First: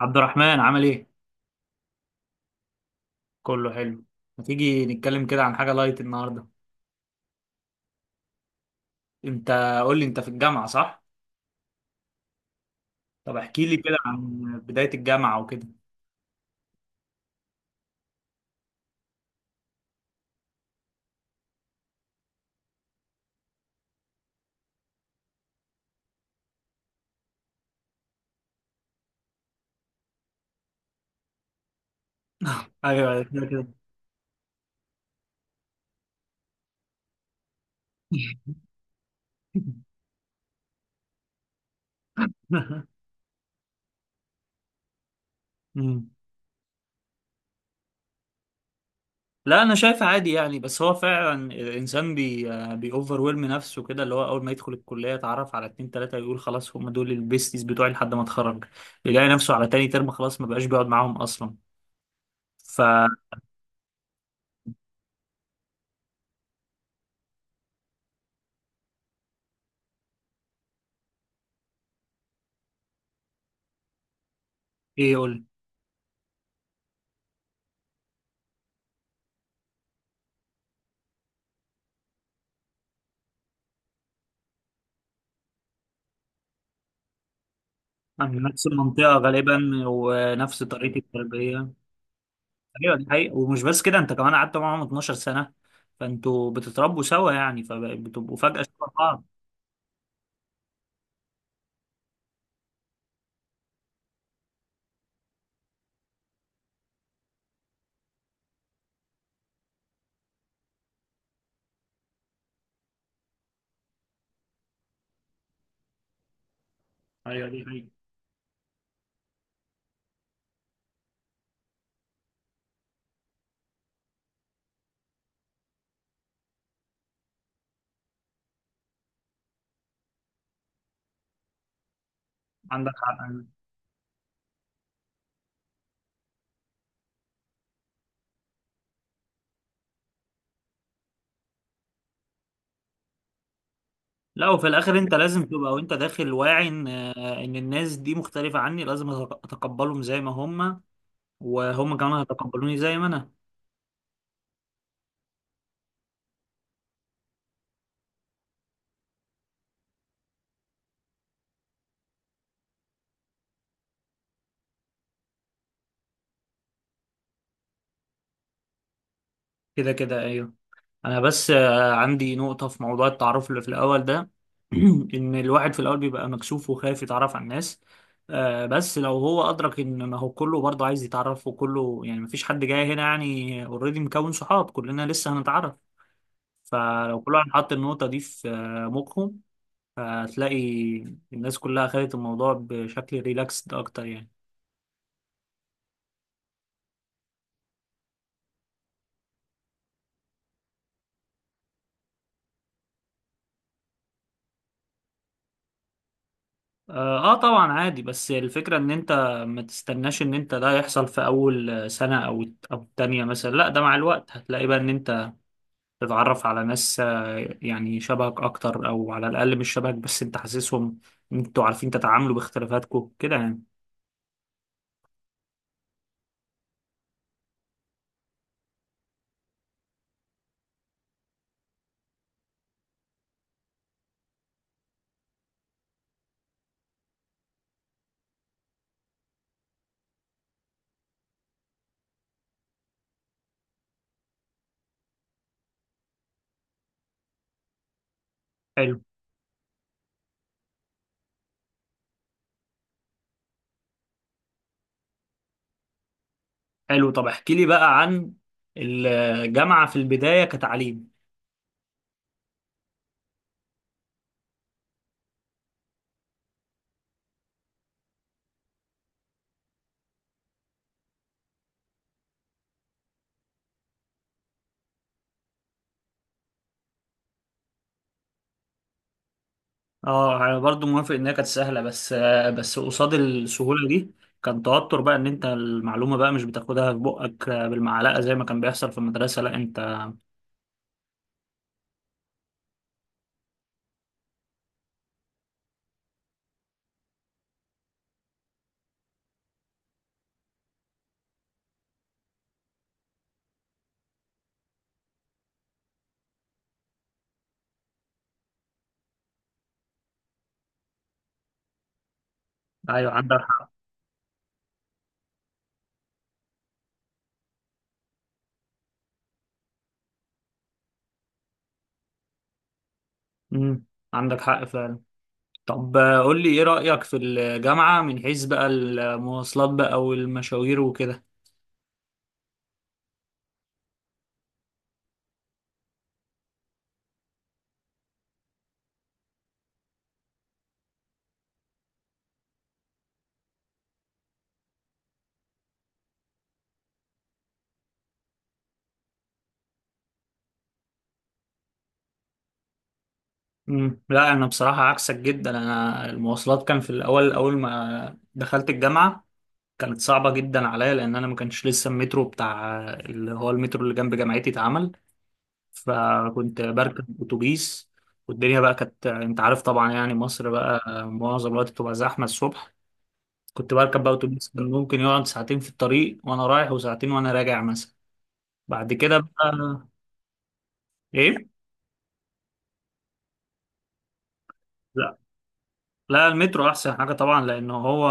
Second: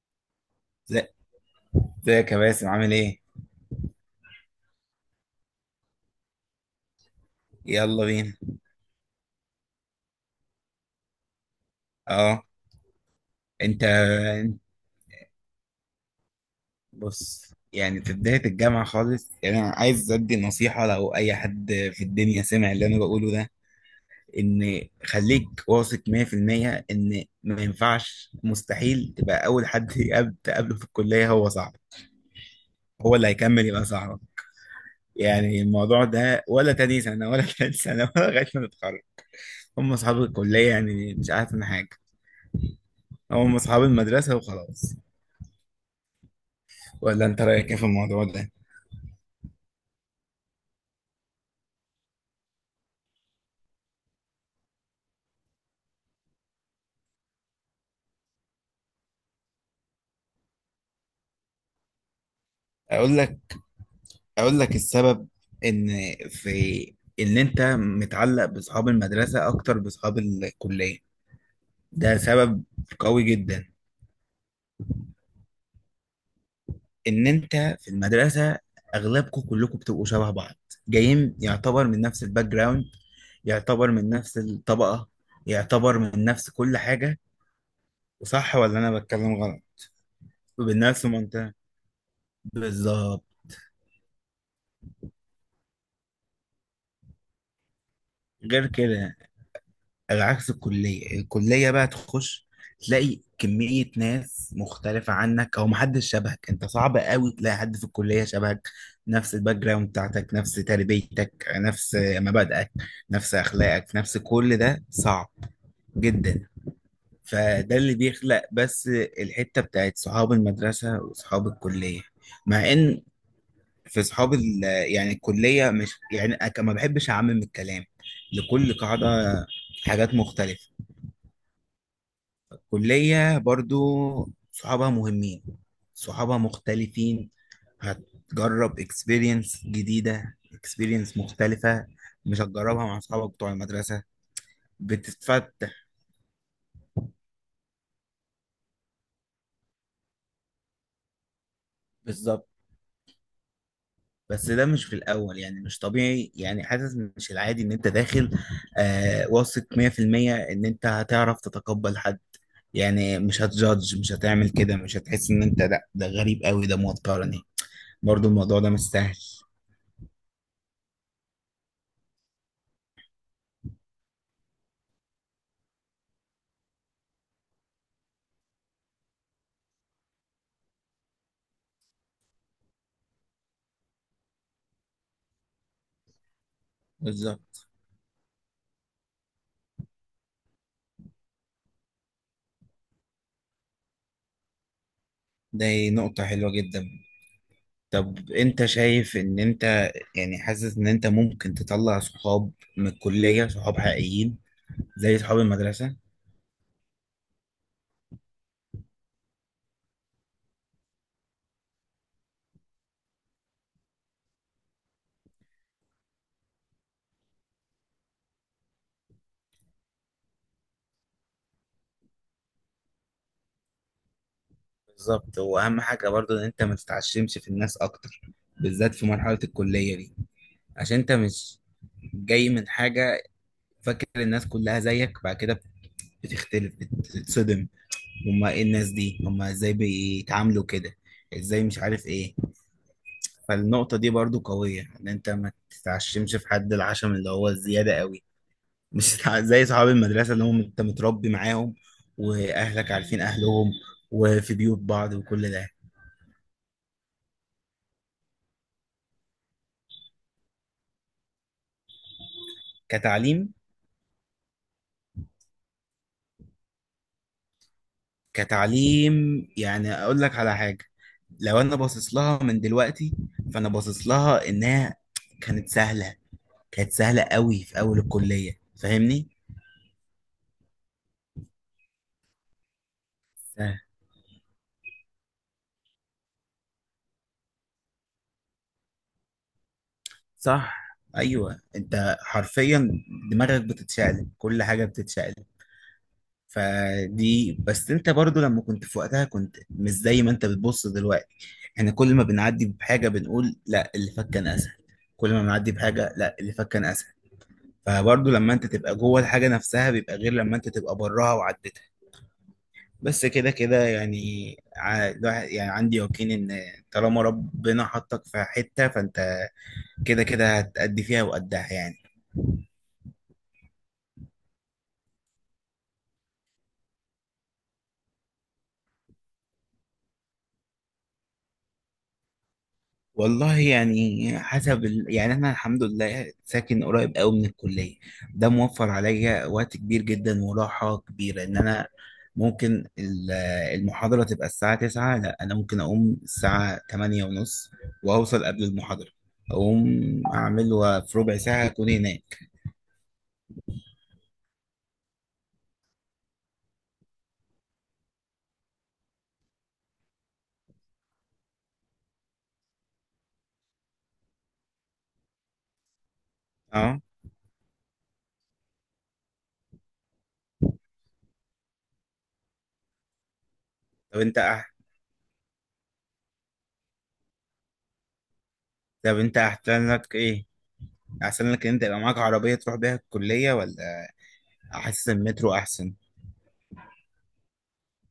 عبد الرحمن عامل زي- ايه؟ ازيك يا باسم، عامل ايه؟ كله حلو. ما تيجي نتكلم كده عن حاجة لايت النهاردة. يلا بينا. انت قول لي انت في الجامعة صح؟ اه. طب احكي لي انت كده عن بداية الجامعة وكده. بص، يعني في بداية الجامعة خالص، يعني انا عايز ادي نصيحة، لو اي حد في الدنيا سمع اللي انا بقوله ده، ان خليك واثق 100% ان ما ينفعش، مستحيل تبقى اول حد تقابله في الكلية هو صاحبك. ايوه هو ايوه، اللي كده كده. هيكمل يبقى صاحبك. يعني الموضوع ده ولا تاني سنة ولا تالت سنة ولا لغاية ما تتخرج. هم اصحاب الكلية، يعني مش عارف من حاجة. هم اصحاب المدرسة وخلاص. مم. ولا انت رايك ايه في الموضوع ده؟ لا انا شايف عادي يعني، بس هو فعلا الانسان بيوفر ويلم نفسه كده، اللي هو اول ما يدخل الكليه يتعرف على اتنين تلاته يقول خلاص هم دول البيستيز بتوعي لحد ما اتخرج. يلاقي نفسه على تاني ترم خلاص ما بقاش بيقعد معاهم اصلا، فايه. اقول لك اقول لك السبب. ان في ان انت متعلق باصحاب المدرسه اكتر باصحاب الكليه. ده سبب قوي جدا. يقول ان انت في المدرسه، اغلبكم كلكم بتبقوا شبه بعض، جايين يعتبر من نفس الباك جراوند، يعتبر من نفس الطبقه، يعتبر من نفس كل حاجه. أنا من وصح نفس ولا انا المنطقه بتكلم غلط؟ غالبا ونفس ومن طريقه نفس المنطقه. التربيه. ايوه دي بالظبط. حقيقة، ومش بس كده انت كمان قعدت معاهم 12 سنة، فانتوا بتتربوا سوا يعني فبتبقوا فجأة غير شبه كده، بعض. على عكس الكلية بقى تخش، تلاقي كمية ناس مختلفة عنك أو محدش شبهك. أنت صعب قوي تلاقي حد في الكلية شبهك، نفس الباك جراوند بتاعتك، نفس تربيتك، نفس مبادئك، نفس أخلاقك، نفس كل ده صعب جدا. ايوه دي فده حقيقة. اللي بيخلق بس الحتة بتاعت صحاب المدرسة وصحاب الكلية. مع إن في يعني الكلية مش يعني، ما بحبش أعمم الكلام لكل قاعدة، حاجات مختلفة. عندك حق. كلية برضو صحابها مهمين، صحابها مختلفين، هتجرب اكسبيرينس جديدة، اكسبيرينس مختلفة، مش هتجربها مع صحابك بتوع المدرسة. لا، وفي الاخر انت لازم تبقى بتتفتح. وانت داخل واعي ان الناس دي مختلفة عني، لازم اتقبلهم زي ما هم وهم كمان بالظبط. هيتقبلوني زي ما انا. بس ده مش في الأول، يعني مش طبيعي، يعني حاسس مش العادي إن أنت داخل واثق 100% إن أنت هتعرف تتقبل حد، يعني مش هتجادج، مش هتعمل كده، مش هتحس إن أنت لا ده غريب قوي ده موترني. برضو الموضوع ده مش سهل. كده كده ايوه. انا بس عندي نقطة في موضوع التعرف اللي في الاول ده. ان الواحد في الاول بيبقى مكسوف وخايف يتعرف على الناس. بس لو هو ادرك ان ما هو كله برضه عايز يتعرف، وكله يعني مفيش حد جاي هنا يعني اوريدي مكون صحاب، كلنا لسه هنتعرف. فلو كل واحد بالظبط. حط النقطة دي في مخه، هتلاقي الناس كلها خدت الموضوع بشكل ريلاكسد اكتر يعني. دي نقطة حلوة جدا. طب انت شايف ان انت، يعني حاسس ان انت ممكن تطلع صحاب من الكلية، صحاب حقيقيين زي صحاب المدرسة؟ اه طبعا عادي، بس الفكرة ان انت ما تستناش ان انت ده يحصل في اول سنة او التانية مثلا، لا ده مع الوقت هتلاقي بقى ان انت تتعرف على ناس يعني شبهك اكتر، او على الاقل مش شبهك بس انت حاسسهم إن انتوا عارفين تتعاملوا باختلافاتكم كده يعني. بالظبط. واهم حاجة برضو ان انت ما تتعشمش في الناس اكتر، بالذات في مرحلة الكلية دي، عشان انت مش جاي من حاجة فاكر الناس كلها زيك. بعد كده بتختلف بتتصدم، هما ايه الناس دي، هما ازاي بيتعاملوا كده، ازاي مش عارف ايه. فالنقطة دي برضو قوية، ان انت ما تتعشمش في حد، العشم اللي هو الزيادة قوي. حلو. مش تتع- زي صحاب المدرسة اللي هم انت متربي معاهم، واهلك عارفين اهلهم، وفي بيوت بعض، وكل ده. حلو، طب احكي لي بقى عن الجامعة في البداية كتعليم. كتعليم كتعليم، يعني اقول لك على حاجة، لو انا باصص لها من دلوقتي، فانا باصص لها انها كانت سهلة. كانت سهلة قوي في اول الكلية، فاهمني؟ اه انا برضو موافق انها كانت سهله، بس قصاد سهل. السهوله دي كان توتر بقى، ان انت المعلومه بقى مش بتاخدها في بقك بالمعلقه زي ما كان بيحصل في المدرسه، لا انت. صح. ايوه، انت حرفيا دماغك بتتشقلب، كل حاجة بتتشقلب. فدي بس انت برضو لما كنت في وقتها كنت مش زي ما انت بتبص دلوقتي. احنا كل ما بنعدي بحاجة بنقول لا اللي فات كان اسهل، كل ما بنعدي بحاجة لا اللي فات كان اسهل. فبرضو لما انت تبقى جوه الحاجة نفسها بيبقى غير لما انت تبقى براها وعدتها. ايوه بس عندك كده حق. كده، يعني يعني عندي يقين ان طالما ربنا حطك في حتة فانت كده كده هتأدي فيها وقدها يعني. امم. عندك حق فعلا. طب قول لي ايه رايك في الجامعه من حيث بقى المواصلات بقى والمشاوير وكده. والله يعني حسب يعني انا الحمد لله ساكن قريب قوي من الكليه. ده موفر عليا وقت كبير جدا وراحه كبيره، ان انا ممكن المحاضره تبقى الساعه 9، لا انا ممكن اقوم الساعه 8 ونص، واوصل قبل المحاضره. اقوم اعمل وفي ربع ساعه اكون هناك. امم. لا انا بصراحه عكسك جدا. انا المواصلات كان في الاول اول ما دخلت الجامعه كانت صعبة جدا عليا، لأن أنا ما كانش لسه المترو بتاع اللي هو المترو اللي جنب جامعتي اتعمل، فكنت اه. بركب اتوبيس. والدنيا بقى كانت انت عارف طبعا يعني مصر بقى معظم الوقت بتبقى زحمه الصبح. كنت بركب بقى طب انت اتوبيس كان ممكن يقعد ساعتين في الطريق وانا رايح وساعتين وانا راجع مثلا. بعد كده طب انت بقى. احسن لك ايه، ايه؟ احسن لك ان انت يبقى معاك عربيه تروح بيها الكليه ولا احسن لا. المترو؟ احسن. لا المترو احسن حاجه طبعا، لانه هو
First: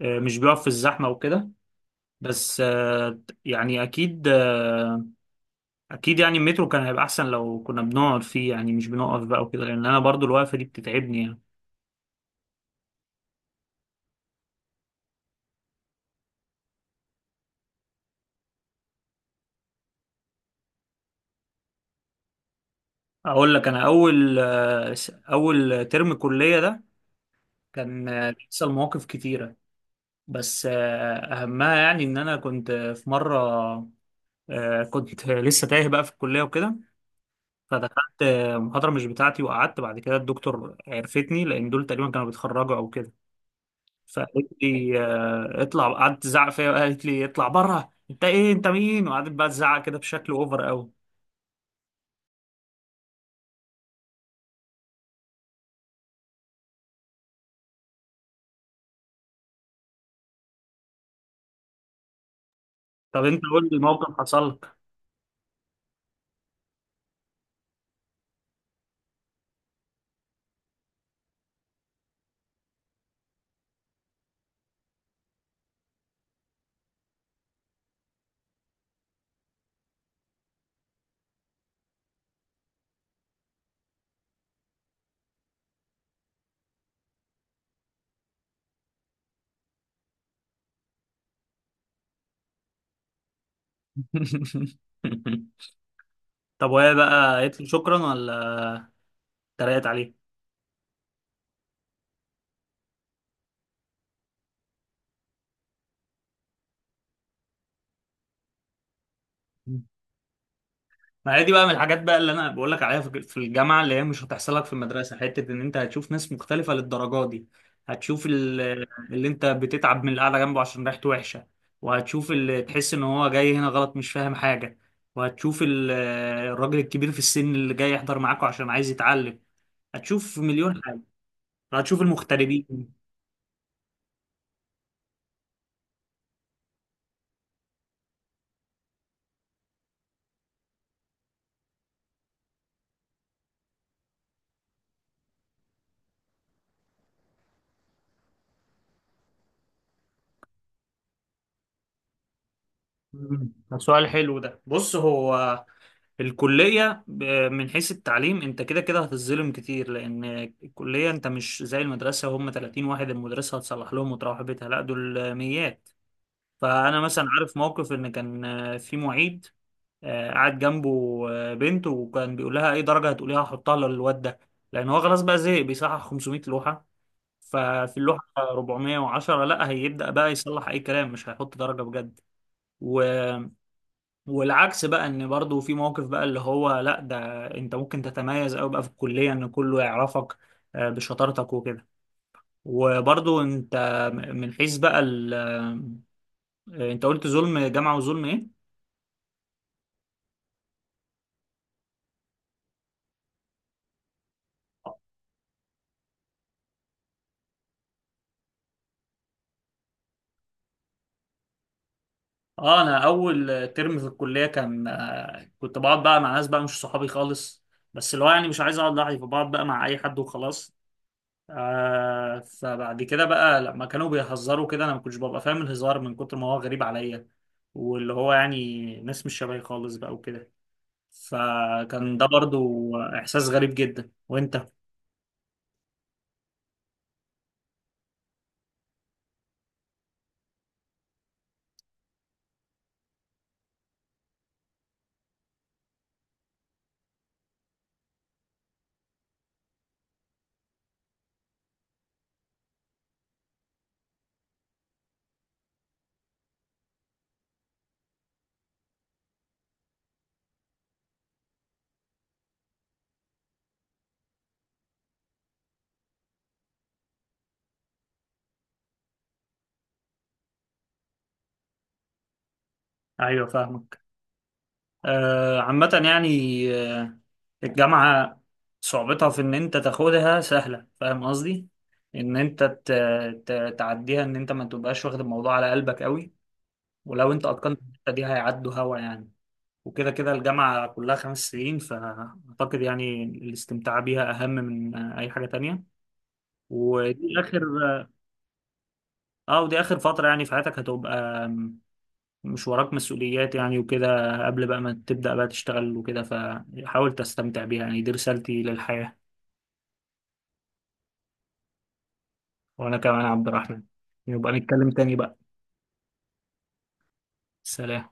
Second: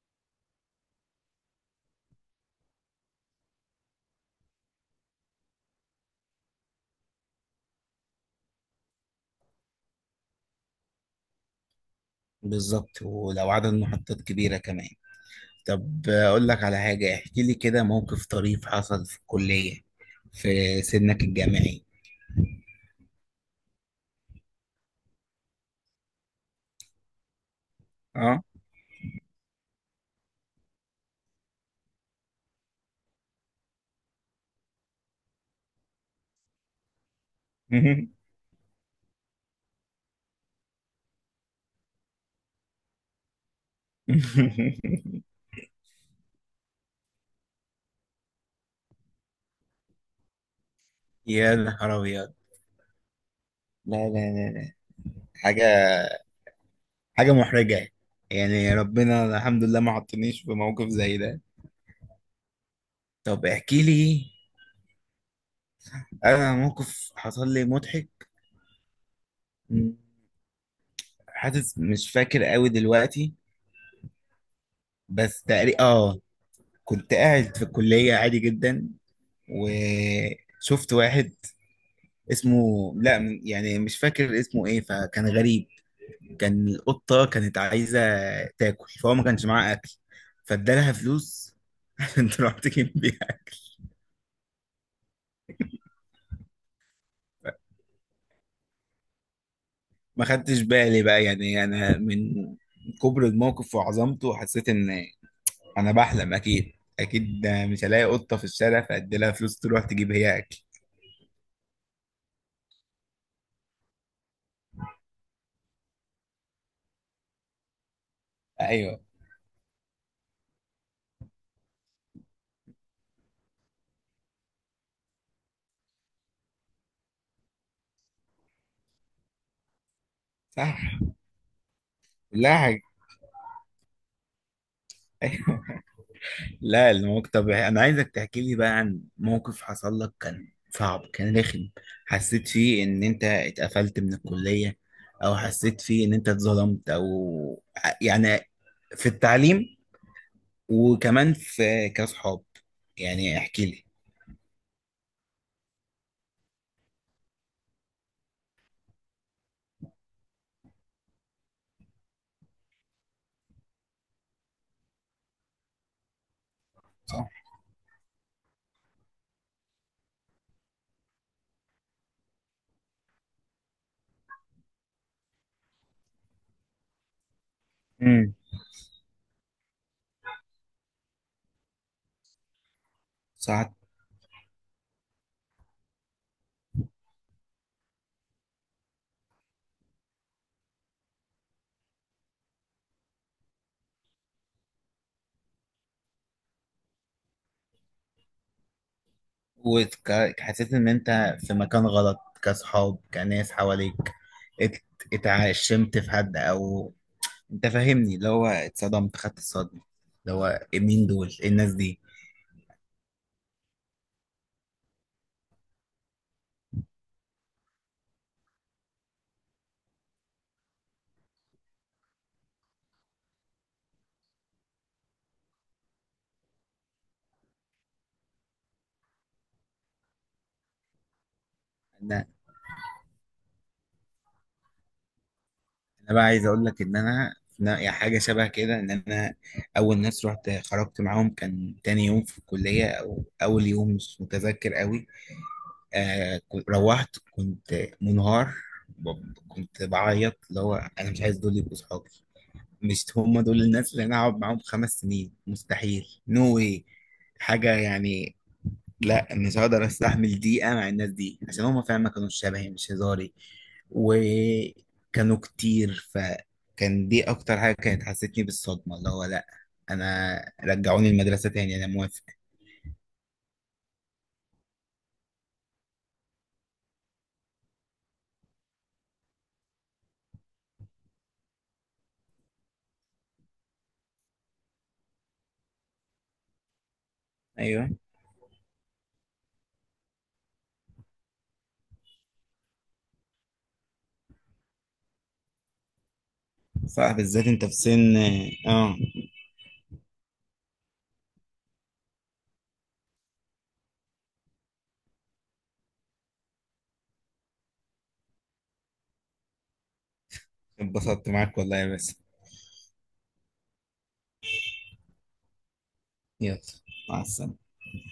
مش بيقف في الزحمه وكده. بس يعني اكيد اكيد يعني المترو كان هيبقى احسن لو كنا بنقعد فيه، يعني مش بنقف بقى وكده، لان انا برضو الوقفه دي بتتعبني يعني. بالظبط، ولو عدد محطات كبيره كمان. طب أقول لك على حاجة، احكي لي كده موقف طريف حصل في الكلية في سنك الجامعي. اقول لك انا اول اول ترم كليه ده كان اه. بيحصل مواقف كتيره، بس اهمها يعني ان انا كنت في مره كنت لسه تايه بقى في الكليه وكده، فدخلت محاضره مش بتاعتي وقعدت. بعد كده الدكتور عرفتني لان دول تقريبا كانوا بيتخرجوا او كده، فقالت لي اطلع، قعدت تزعق فيا وقالت لي اطلع بره انت ايه انت مين، وقعدت بقى تزعق كده بشكل اوفر قوي. يا نهار أبيض! لا لا لا لا. حاجة حاجة محرجة، يعني ربنا الحمد لله ما حطنيش في موقف زي ده. طب انت طب قول لي احكي موقف لي. حصل لك. أنا موقف حصل لي مضحك. مم. حاسس مش فاكر قوي دلوقتي. بس تقريبا كنت قاعد في الكلية عادي جدا، وشفت واحد اسمه، لا يعني مش فاكر اسمه ايه، فكان غريب. كان القطة كانت عايزة تاكل، فهو ما كانش معاه اكل، فادالها فلوس عشان تروح تجيب بيها. طب وهي بقى قالت له شكرا ولا اتريقت عليه؟ ما خدتش بالي بقى، يعني انا من كبر الموقف وعظمته حسيت ان انا بحلم، اكيد. اكيد ده، مش هلاقي قطة في الشارع فادي لها فلوس تروح تجيب هي اكل. ما هي دي بقى من الحاجات بقى اللي انا بقول لك عليها في الجامعه، اللي هي مش هتحصل لك في المدرسه، حته ان انت هتشوف ناس مختلفه للدرجه دي. هتشوف ايوه. اللي انت بتتعب من القعده جنبه عشان ريحته وحشه، وهتشوف اللي تحس ان هو جاي هنا غلط مش فاهم حاجه، وهتشوف الراجل الكبير في السن اللي جاي يحضر معاكوا عشان عايز يتعلم. هتشوف صح. مليون حاجه. هتشوف لا، حاجة. المغتربين. لا الموقف، طب انا عايزك تحكي لي بقى عن موقف حصل لك كان صعب كان رخم، حسيت فيه ان انت اتقفلت من الكلية، او حسيت فيه ان انت اتظلمت او يعني في التعليم، وكمان في كاصحاب، يعني مم. احكي ده لي. سؤال حلو. ده بص، هو الكلية من حيث التعليم انت كده كده هتتظلم كتير، لان الكلية انت مش زي المدرسة. هم 30 واحد المدرسة هتصلح لهم وتروح بيتها، لا دول ميات. فانا مثلا صح. عارف موقف ان كان في معيد قاعد جنبه بنت، وكان بيقول لها اي درجة هتقوليها لها هحطها للواد ده، لان هو خلاص بقى زهق بيصحح 500 لوحة، ففي اللوحة امم. 410 لا هيبدأ بقى يصلح اي كلام مش هيحط درجة بجد. صح. والعكس بقى ان برضو في موقف بقى اللي هو، لا ده انت ممكن تتميز قوي بقى في الكلية ان كله يعرفك بشطارتك وكده. وبرضو انت من حيث بقى انت قلت ظلم جامعة، وظلم ايه؟ وحسيت ان انت في مكان غلط كاصحاب كناس حواليك؟ ات- اتعشمت في حد، او انت فاهمني اللي هو اتصدمت، خدت الصدمه، اللي هو إيه، مين دول، ايه الناس دي. اه انا اول ترم في الكلية كان كنت بقعد بقى مع ناس بقى مش صحابي خالص، بس اللي هو يعني مش عايز اقعد لوحدي فبقعد بقى مع اي حد وخلاص. آه فبعد كده بقى لما كانوا بيهزروا كده انا ما كنتش ببقى فاهم الهزار من كتر ما هو غريب عليا، واللي هو يعني ناس مش شبهي خالص بقى وكده. فكان ده انا برضو احساس غريب جدا. وانت انا بقى عايز اقول لك ان انا، أنا يعني حاجه شبه كده ان انا اول ناس رحت خرجت معاهم كان تاني يوم في الكليه او اول يوم مش متذكر قوي. روحت كنت منهار، كنت بعيط اللي هو انا مش عايز دول يبقوا صحابي، مش هم دول الناس اللي انا هقعد معاهم 5 سنين، مستحيل، نو واي، حاجه يعني. لا مش هقدر استحمل دقيقة مع الناس دي عشان هما فعلا ما كانوش شبهي، مش هزاري، وكانوا كتير. فكان دي اكتر حاجة كانت حسيتني بالصدمة، اللي هو لا، انا رجعوني المدرسة تاني انا موافق. ايوه فاهمك. آه عامة يعني، آه الجامعة صعوبتها في ان انت تاخدها سهلة، فاهم قصدي، ان انت تعديها، ان انت ما تبقاش واخد الموضوع على قلبك قوي. ولو انت اتقنت ايوه. الحتة دي هيعدوا هوا يعني. وكده كده الجامعة كلها 5 سنين، فأعتقد يعني الاستمتاع بيها أهم من أي حاجة تانية. صح، ودي بالذات آخر انت في سن. اه. ودي آخر فترة يعني في حياتك، هتبقى مش وراك مسؤوليات يعني وكده قبل بقى ما تبدأ بقى تشتغل وكده، فحاول تستمتع بيها يعني، دي رسالتي للحياة. اتبسطت معاك والله يا باسم. وأنا كمان عبد الرحمن، يبقى نتكلم تاني بقى. يلا. مع السلامة. سلام.